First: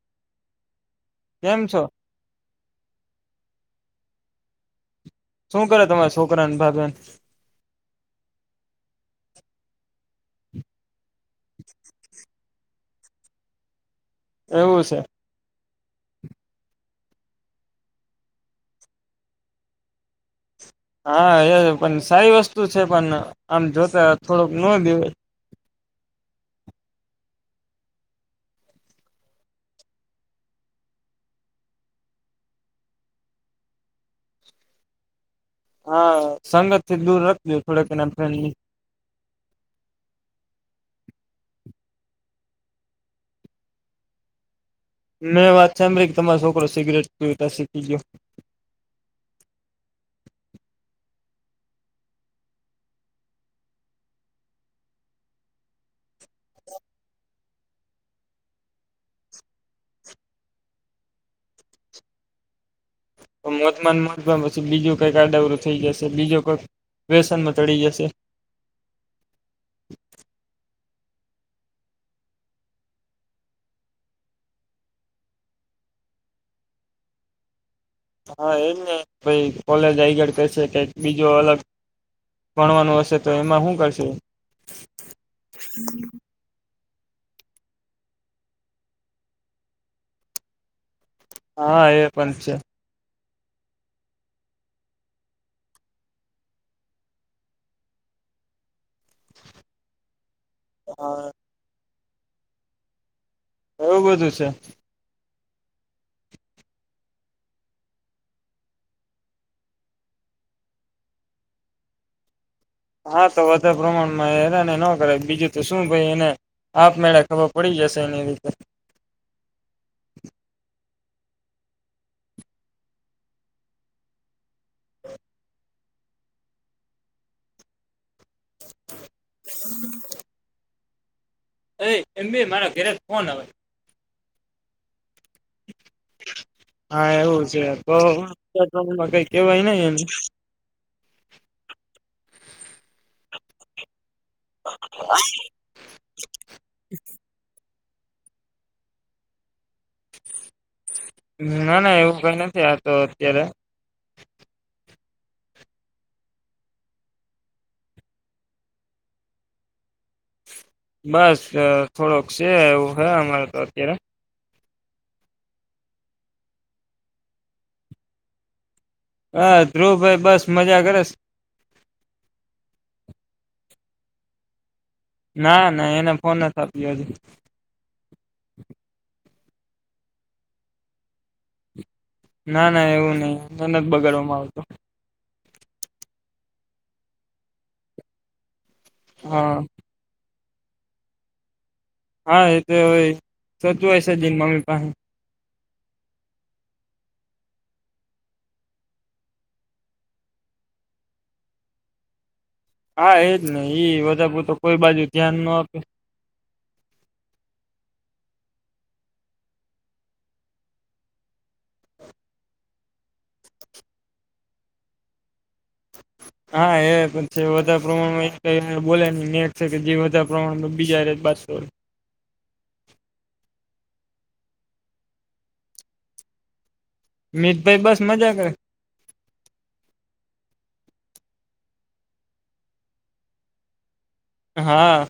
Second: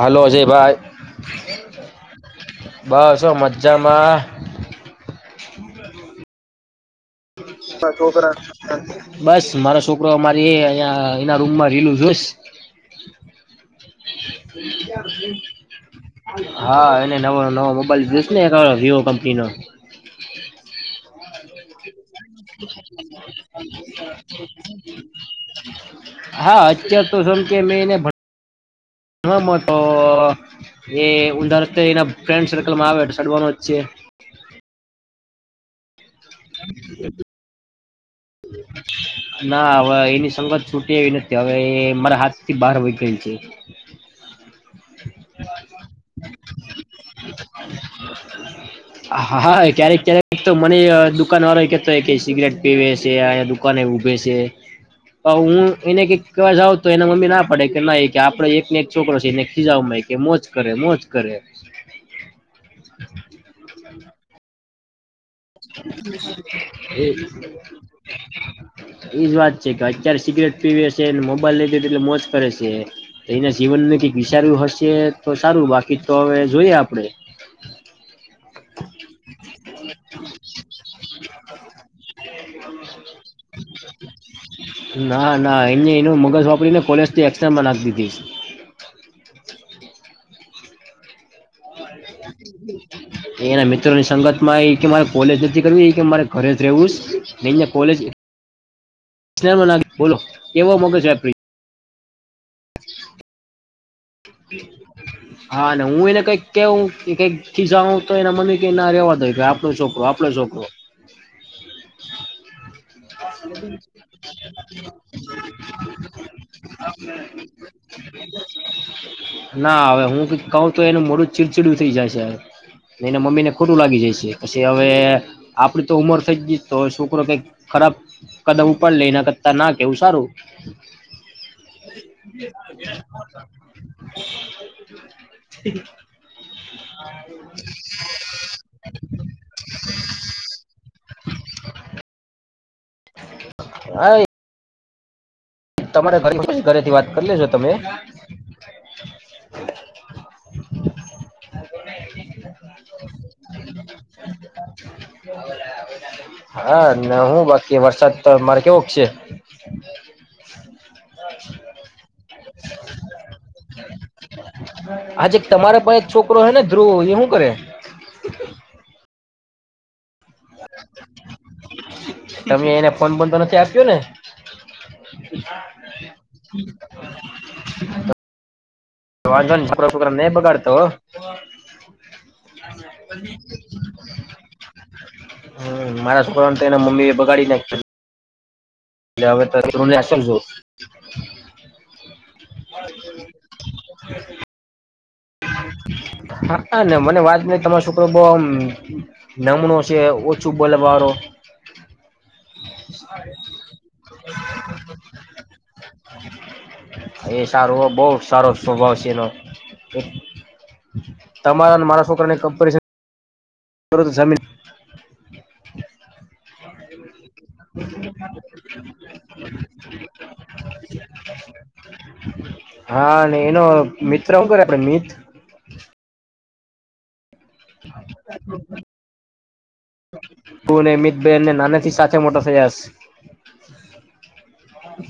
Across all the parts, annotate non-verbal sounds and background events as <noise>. Hello જય ભાઈ કેમ છો બસ મજા જમા શું કરે તમારા છોકરાને ભાબેન છોકરા બસ મારો છોકરો મારી અ એના રૂમમાં રીલું જોસ એવું છે <inaudible> હા એને નવો નવો મોબાઈલ જોઈસ ને એક વિવો કંપની નો <unintelligible> હા એ પણ સારી વસ્તુ છે પણ આમ જોતા થોડુંક ન દેવા હા અત્યાર તો સમ કે મેં એને ભ ના મોટ એ ઊઘા રાસ્તે એના ફ્રેન્ડ સર્કલમાં આવે સડવાનો જ છે <unintelligible> હા સંગતથી દૂર રખદો થોડાક એને ના હવ એની સંગત સૂટે એવી ન કે હવે એ મારા હાથથી બહાર વહી ગયેલ છે. મેં વાત સાંભળી કે તમાર સોકરો સિગરેટ પીતા શીખી ગયો. હા ક્યારેક ક્યારેક તો મને દુકાન વાળો એ કેતો હો કે સિગરેટ પીવે. છે અયા દુકાન ઉભે છે. હું એને કંઈક કેવા જાઉં તો એના મમ્મી ના પડે કે ના કે આપડે એકને એક છોકરો છે એને ખીજાવમાં કે મોજ કરે મોજ કરે. મોજ માન મોજમાં પછી બીજું કઈક આદા અવળું થઈ જશે બીજો કઈક વ્યસનમાં ચડી જશે. ઈજ વાત છે કે અત્યારે સિગરેટ પીવે સેન મોબાઈલ લઈ દે એટલે મોજ કરે છે એના જીવનને કઈક વિચાર્યું હશે તો સારું. બાકી તો હવે જોઈએ આપડે. હા એમને પહી કોલેજ આઈગળ કરશે કંઈક બીજો અલગ ભણવાનું હશે તો એમાં હું કરશે. ના ના એને એનું મગજ વાપરીને કોલેજ થી એક્સામમાં નાખ દીધી. હા એ પણ છે. એના મિત્રોની સંગત માં એ કે મારે કોલેજ નથી કરવી એ કે મારે ઘરે જ રહેવુંસ ને ઐયા કોલેજ <unintelligible> બોલો એવો મોકે છે આપ હા એવું બધું છે. હા ને હું એને કઈક કેવું કઈક ખીજાવું તો એના મમ્મી કે ના રેવાડો ઈકે આપડો છોકરો આપડો છોકરો. <unintelligible> હા તો વધાર પ્રમાણમાં હેરાને નો કરાય બીજું તો શું ભાઈ એને આપ મેળ ખબર પડી જશે એની રીતે. ના હવે હું કંઈક કઉ તો એનું મોઢું ચીડચિડું થઈ જાય છે. એને મમ્મી ને ખોટું લાગી જઈ છે, પછી હવે આપડી તો ઉમર થઈ જ ગઈ તો છોકરો કઈક ખરાબ કદમ ઉપાડ લે ઈના કરતા ના કેવું સારું. એ એમબી મારા ઘરેથી ફોન આવે. <unintelligible> હા એવું છે તો <unintelligible> કઈ કેવાય નઈ એને. હા તમારે ઘરે ઘરેથી વાત, કર લેજો તમે ના ના એવું કઈ નથી, આતો અત્યારે હા, ન્યા હુ, બાકી વરસાદ તમારે કેવો છે? બસ થોડોક છે, એવું હે અમારે તો અત્યારે આજ એક તમારે પાહે એક છોકરો, હે ને ધ્રુવ એ હું કરે? હા, ધ્રુવ ભાઈ બસ મજા કરે છે. તમે, એને ફોન બોન તો નથી, આપ્યો ને? ના, ના એને ફોન નથ, આપ્યો હજી. વાંધોની છોકરા, છોકરા નહી. બગાડતો. ના ના એવું નહી, મન જ બગાડવામાં આવતો હમ, મારા છોકરાને, તો એના મમ્મી એ બગાડી નાખ એટલે હવે, ત હા તુ ના શકજો હા, એ તો હોય, સચવાય છે. જ એન મમ્મી પાહે. હા, મને વાત મળી તમારો સોકરો બઉ આમ નમણો છે. ઓછું બોલે વારો. હા, ઈજ ને ઈ વધારપરતું કોઈ બાજુ ધ્યાન નો આપે સારુ બોજ સારો સ્વભાવ છે, એનો એક તમારા અને મારા છોકરાની, કમ્પેરિઝન તો જમીન <inaudible> હા, એ પણ છે, વધારે પ્રમાણમાં બોલેને જે પ્રમાણમાં બીજા <unintelligible> હા, અને એનો મિત્ર હુ કરે પેલો મીત? મિતભાઈ બસ મજા કરે <unintelligible> પુણે મિત. બેનને, નાનેથી સાથે મોટો થયાશે <inaudible> હા.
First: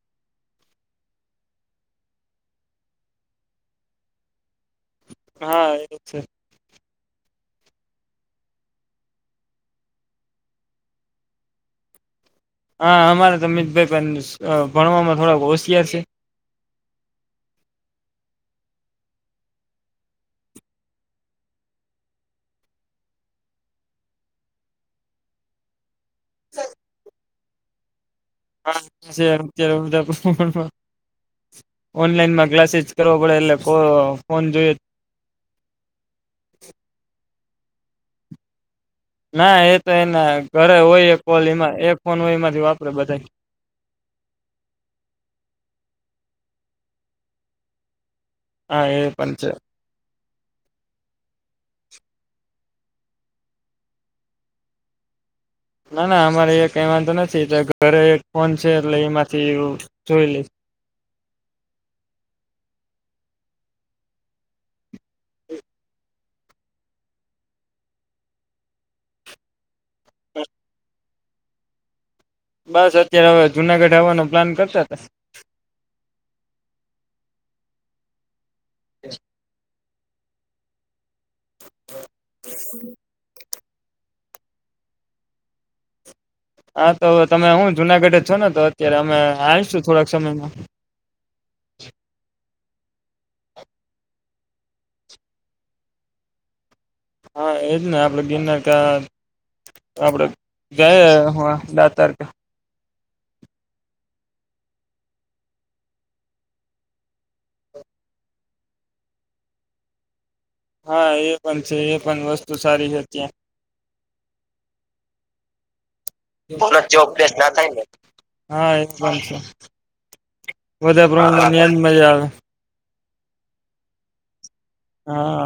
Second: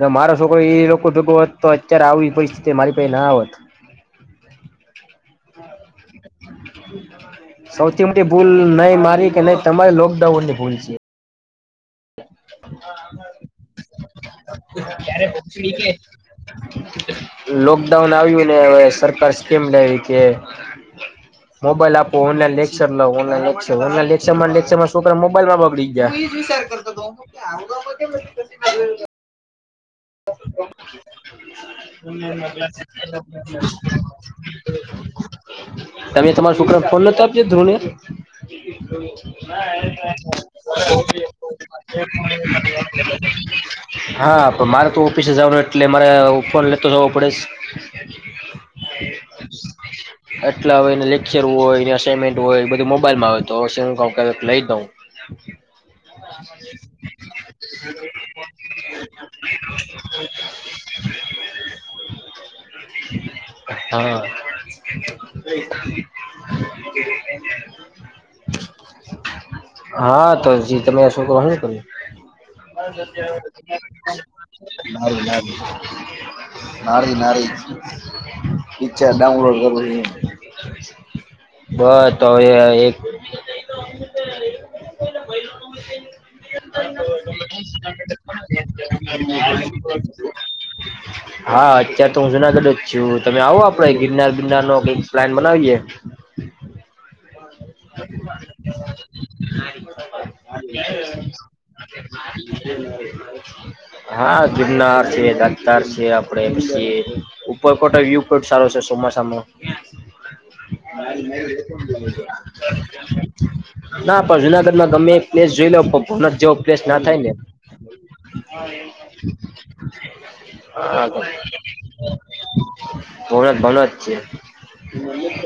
જો, મારો છોકરો એ લોકો દગો હોત તો અત્યારે, આવી પરિસ્થિતિ મારી પાહે ના આવત <inaudible> હા, એ છે સૌથી મોટી ભૂલ નઈ મારી કે નઈ તમારી લોકડાઉનની ભૂલ છે. હા, અમારે તો અમિતભાઈ પણ ભણવામાં થોડાક હોશિયાર છે. લોકડાઉન, આવ્યુને હવે સરકાર સ્કીમ લાયવી કે મોબાઈલ આપો ઓનલાઈન, લેક્ચર લઉ ઓનલાઈન લેક્ચર ઓનલાઈન લેક્ચરમા, ને લેક્ચરમાં છોકરા મોબાઈલમાં બગડી <unintelligible> હલો છે. <unintelligible> ઓનલાઈમા ક્લાસીસ, કરવાં પડે એટલે ફોન જોઈએ તમે તમારા છોકરાને, ફોન નતો આપ્યો ધ્રુવને? ના એ તો એના ઘરે હોય એક કોલ એમાં એક ફોન હોય એમાંથી વાપરે બધા ના <unintelligible> હા, પણ મારે તો ઓફિસે જવાનું એટલે મારે ફોન લેતો જવો પડેસ હા, એ પણ છે. એટલા હવે લેક્ચર હોય, ને અસાઈમેન્ટ હોય. બધું મોબાઈલમા આવેતો <unintelligible> લઈ દઉં. <inaudible> ના ના, અમારે એ કય વાંધો નથી એટો ઘરે એક ફોન છે. એટલે એમાં એવુ, જોઈલે <inaudible> હા. <inaudible> <inaudible> હા, તો તમે શું કરો કર્યું. બસ અત્યારે હવે, જુનાગઢ આવવાનો પ્લાન કરતા <inaudible> હતા નારી નારી. પિક્ચર ડાઉનલોડ કરવું છું. બસ તોવે એક. <unintelligible> હા, તો તમે હું જુનાગઢ જ છોને તો અત્યારે અમે આવીશું થોડાક સમયમાં હા, અત્યારે તો હું જુનાગઢ જો તમે આવો આપડે ગિરનાર બિરનારનો કઈક પ્લાન બનાવીએ. હા એજ ને આપડે ગિરનાર કા <inaudible> આપડે ગયા <unintelligible> તારીકે. હલો. હા, જુમનાર છે, દતાર છે આપડે એ ઉપર કોટ વ્યુઈન્ટ સારો છે. ચોમાસામનો, ક્યાં? હા એ પણ છે એ પણ વસ્તુ સારી છે <unintelligible> ના પણ જુનાગઢમાં ગમે પ્લેસ જોઈ લેવ <unintelligible> જેવો ત્યાં જો પ્લેસનાં થાય ને. અભ્યાસ ના થાય ને <inaudible> હા એ પણ છે હા. વધારે પ્રમાણમાં ન્યાજ મજા આવે <unintelligible> ભણત છે. <unintelligible> હા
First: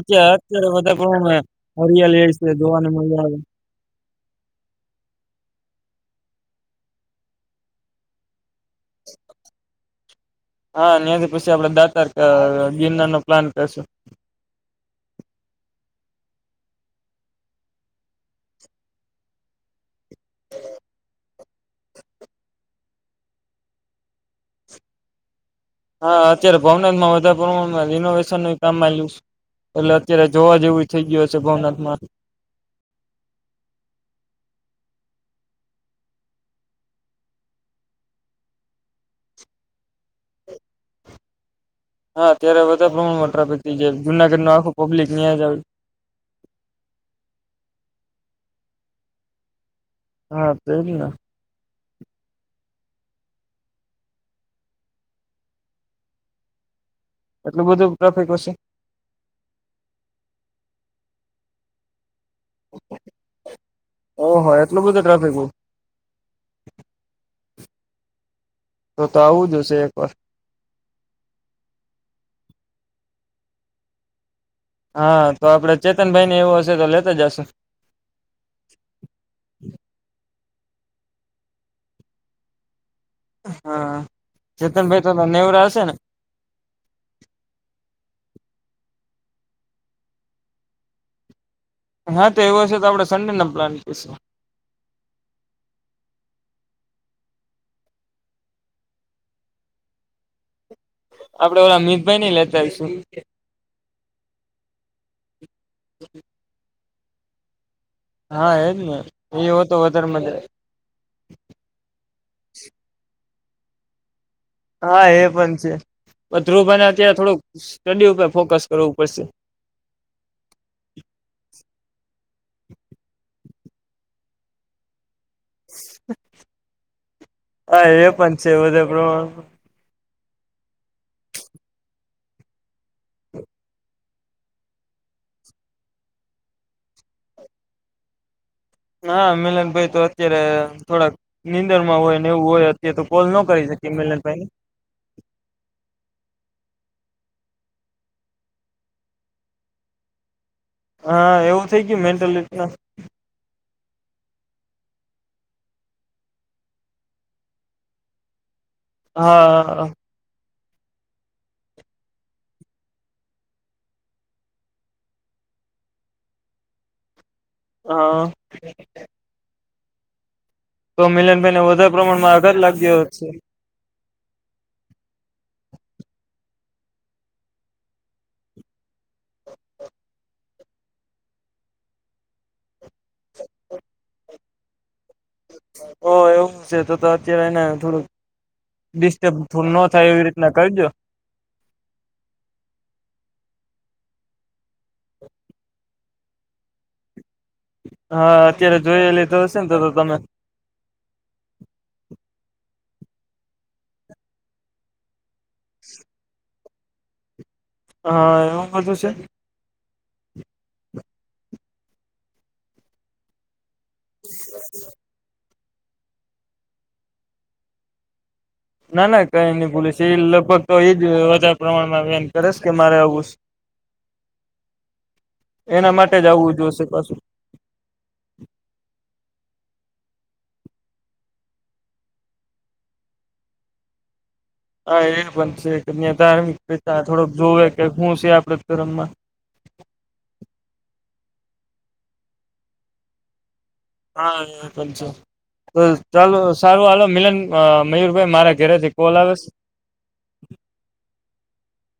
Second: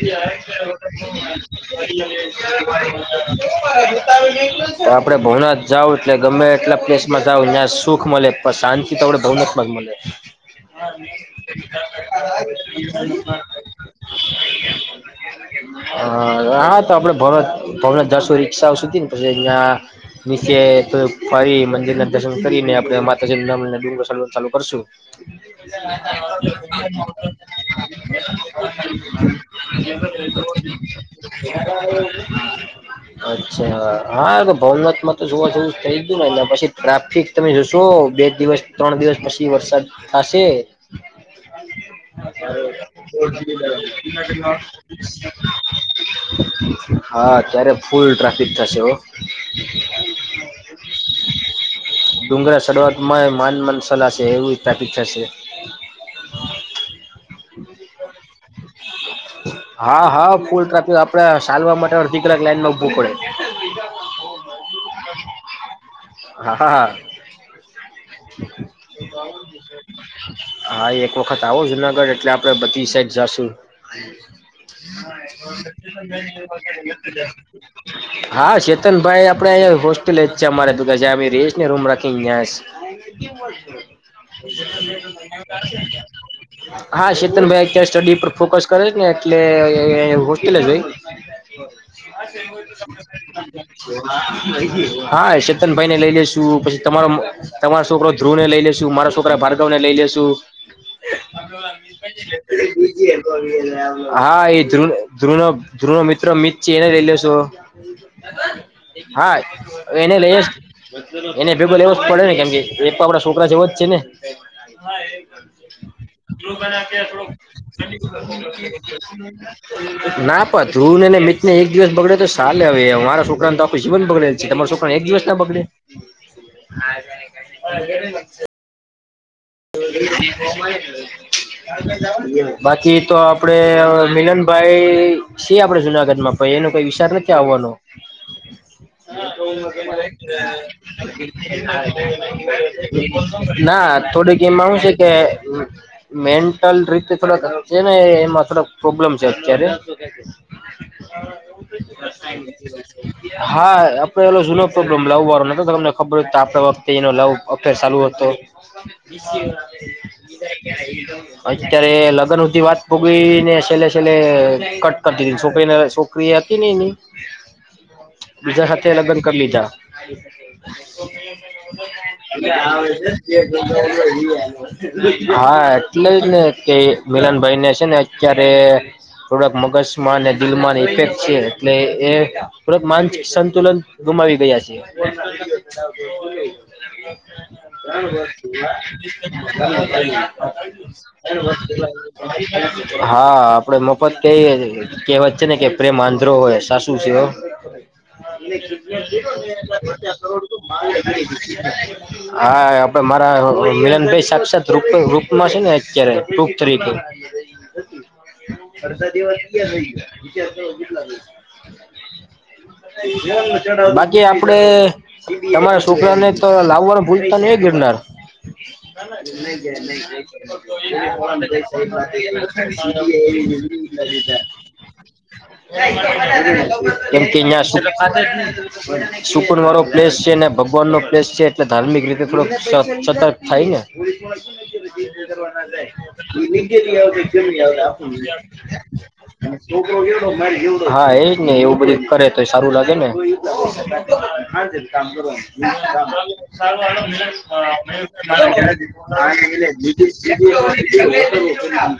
અત્યારે અત્યારે વધારે પ્રમાણમાં હરિયાલી છે જોવાની મજા આવે આપડે ભવનાથ જાવ એટલે ગમે એટલા પ્લેસમાં જાાવ જ્યા સુખ મળે પણ શાંતિ તોડે ભહમકમાં મળે <inaudible> <inaudible> હા ત્યાંથી પછી આપડે દાતાર ગિરનાર નો પ્લાન કરશું હ હા તો આપડે ભ ભ જશો રિક્ષાઓ સુધી ને પછી અહં મચે ત ફરી મ દર્શન કરીને આપે માતાજીમ ડું ચાલુ કરશું હા અત્યારે ભવનાથમાં વધારે પ્રમાણમાં રિનોવેશન ન કામ આ્યું છે એટલે અત્યારે જોવા જેવું થઈ ગયું હશે <inaudible> ભવનાથમાં અચ્છા હા ભવનાથ માં તો જોવા જોવું થઈ ગયું નેને પછી ટ્રાફિક તમે જોશો બે દિવસ ત્રણ દિવસ પછી વરસાદ થશે <inaudible> હા અત્યારે વધારે પ્રમાણમાં ટ્રાફિક થઈ જાય જુનાગઢ નું આખું પબ્લિક ન્યાં જ આવે હાત્યારે ફૂલ ટ્રાફિક થશે ઓ હા તોજ ના ડુંગરા શરૂઆત માં માન મન સલાશે એવી પ્રાપ થશે હ એટલું બધું ટ્રાફિક હશે હા હા ફૂલ ટ્રાફી આપડે ચાલવા માટે અડધી કલાક લાઈન ન ઉભું પડે ઓહો એટલું બધું ટ્રાફિક હોય હા હા હા તો તો આવું જ હશે એકવાર હા એક વખત આવો જુનાગઢ એટલે આપડે બધી સાઈડ જાશું હા તો આપડે ચેતનભાઈ ને એવું હશે તો લેતા જશું હા ચેતનભાઈ આપડે હોસ્ટેલ જ છે અમારે રેશને રૂમ રાખીને <inaudible> હા ચેતનભાઈ તો નેવરા હશે ને હા ચેતન ભાઈ અત્યારે સ્ટડી પર ફોકસ કરે છે ને એટલે હોસ્ટેલ જ હોય હા તો એવો હશે તો આપડે સન્ડે ના પ્લાન કરીશું હા એ ન ભાઈ ને લઈ લેશુ પછી તમારો તમારો છોકરો ધ્રુવને લઈ લેશુ મારા છોકરા ભાર્ગવને લઈ લેશું <inaudible> આપડે ઓલા મિતભાઈ એ ને લેતા આવીશું બીજી એ હા એ ધ્રુ ધ્રુ ધ્રુો મિત્ર મિત છે એને લઈ લેશો હા એજ ને <inaudible> હા એ હો તો વધારે એને મજા લઈ આવે. એને ભેગોલ એવો જ પડે ને કેમ કે એપડા છોકરા છે એવા જ છે ને હા એ પણ છે <inaudible> મિતને ધ્રુવભાઈને અત્યારે થોડુંક સ્ટડી ઉપર ફોકસ કરવું પડશે એક દિવસ બગડે તો સાલે આવે મારા છોકરા તોખું જીવન બગડે છે, તમારો છોકરાને એક દિવસ ના બગડે <inaudible> હા એ પણ <unintelligible> બાકી તો આપડે અવે મિલનભાઈ છે આપણેે જુનાગઢમાં પણ એનો કોઈ વિચાર નથી આવવાનો હા મિલનભાઈ તો અત્યારે થોડાક નીંદર માં હોય ને એવું હોય અત્યારે તો કોલ ન <inaudible> કરી શકીએ ના થોડીક મિલનભાઈને એમાં હું છે કે મેન્ટલ રીતે થોડા છે, ને એમાં થોડા પ્રોબ્લેમ છે, અત્યારે હા એવું થઈ ગયું મેન્ટલી હા. આપડે એલો જૂનો પ્રોબ્લમ લાવવા નતો તમને ખબર તો આપણા વખતે એનો લાવ અફેર ચાલુ હતો. હા <inaudible> અત્યારે લગન હુધી વાત ભોગવીને છેલ્લે છેલે કટ કરતી છોકરી છોકરી હતી ને એની હા બીજા સાથે લગ્ન કરી લીધા તો મિલનભાઈને વધારે પ્રમાણમાં આગાર લાગયો ગયો છે. <inaudible> હા એટલે જ ને કે મિલનભાઈને છે, ને અત્યારે થોડાક મગજમાં અને દિલમાં ઇફેક્ટ છે, એટલે એ તરત માનસિક સંતુલન ગુમાવી ગયા છે. ઓ એવું છે, તો અત્યારે એને થોડુંક ડિસ્ટર્બ ન થાય એવી રીતના કરજો હા. આપડે મફત કઈ કહેવત છે, ને કે પ્રેમ આંધ્રો હોય સાસું છે. હા અત્યારે જોઈ લીધો હશે ને તો તો તમે હા. મારા મિલનભાઈ સાક્ષાત રૂપ રૂપમાં છે, ને અત્યારે હા એવું બધું છે <unintelligible> <inaudible> <inaudible> બાકી આપડે તમારા છોકરાને તો લાવવાનું ભૂલતા ની એ ગિરનાર ના ના કઈ નઈ ભૂલીશ એ લગભગ તો એજ વધારે પ્રમાણમાં વેન <inaudible> કરે છે કે મારે આવું છે. <inaudible> એના માટે જ આવવું જોશે પાછું <inaudible> સુકુન વારો પલેસ છે, ને ભગવાન નો પ્લેસ છે, એટલે ધાર્મિક રીતે થોડો સ સતર્ક થાય ને હા એ પણ છે કે ત્યાં ધાર્મિક પ્રથા થોડોક જોવે કે હું છે આપડે ધરમમાં <inaudible> હા એજ ને એવું બધું કરે તો સારું લાગે ને હા એ પણ છે તો ચાલો સારું હાલો મિલન <inaudible> અ મયુરભાઈ <inaudible> મારા ઘરેથી કોલ આવે છે.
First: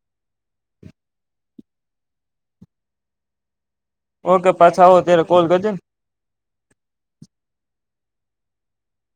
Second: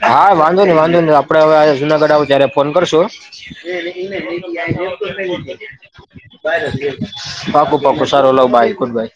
હા વાંધો નહી વાંધો નહી આપડે હવેે જુનાગઢ આવ ત્યારે ફોન કરશું ઓકે પાછા આવો ત્યારે કોલ કરજે ને <inaudible> પાકુ પાકુ સારો લવ બાય ગુડ બાય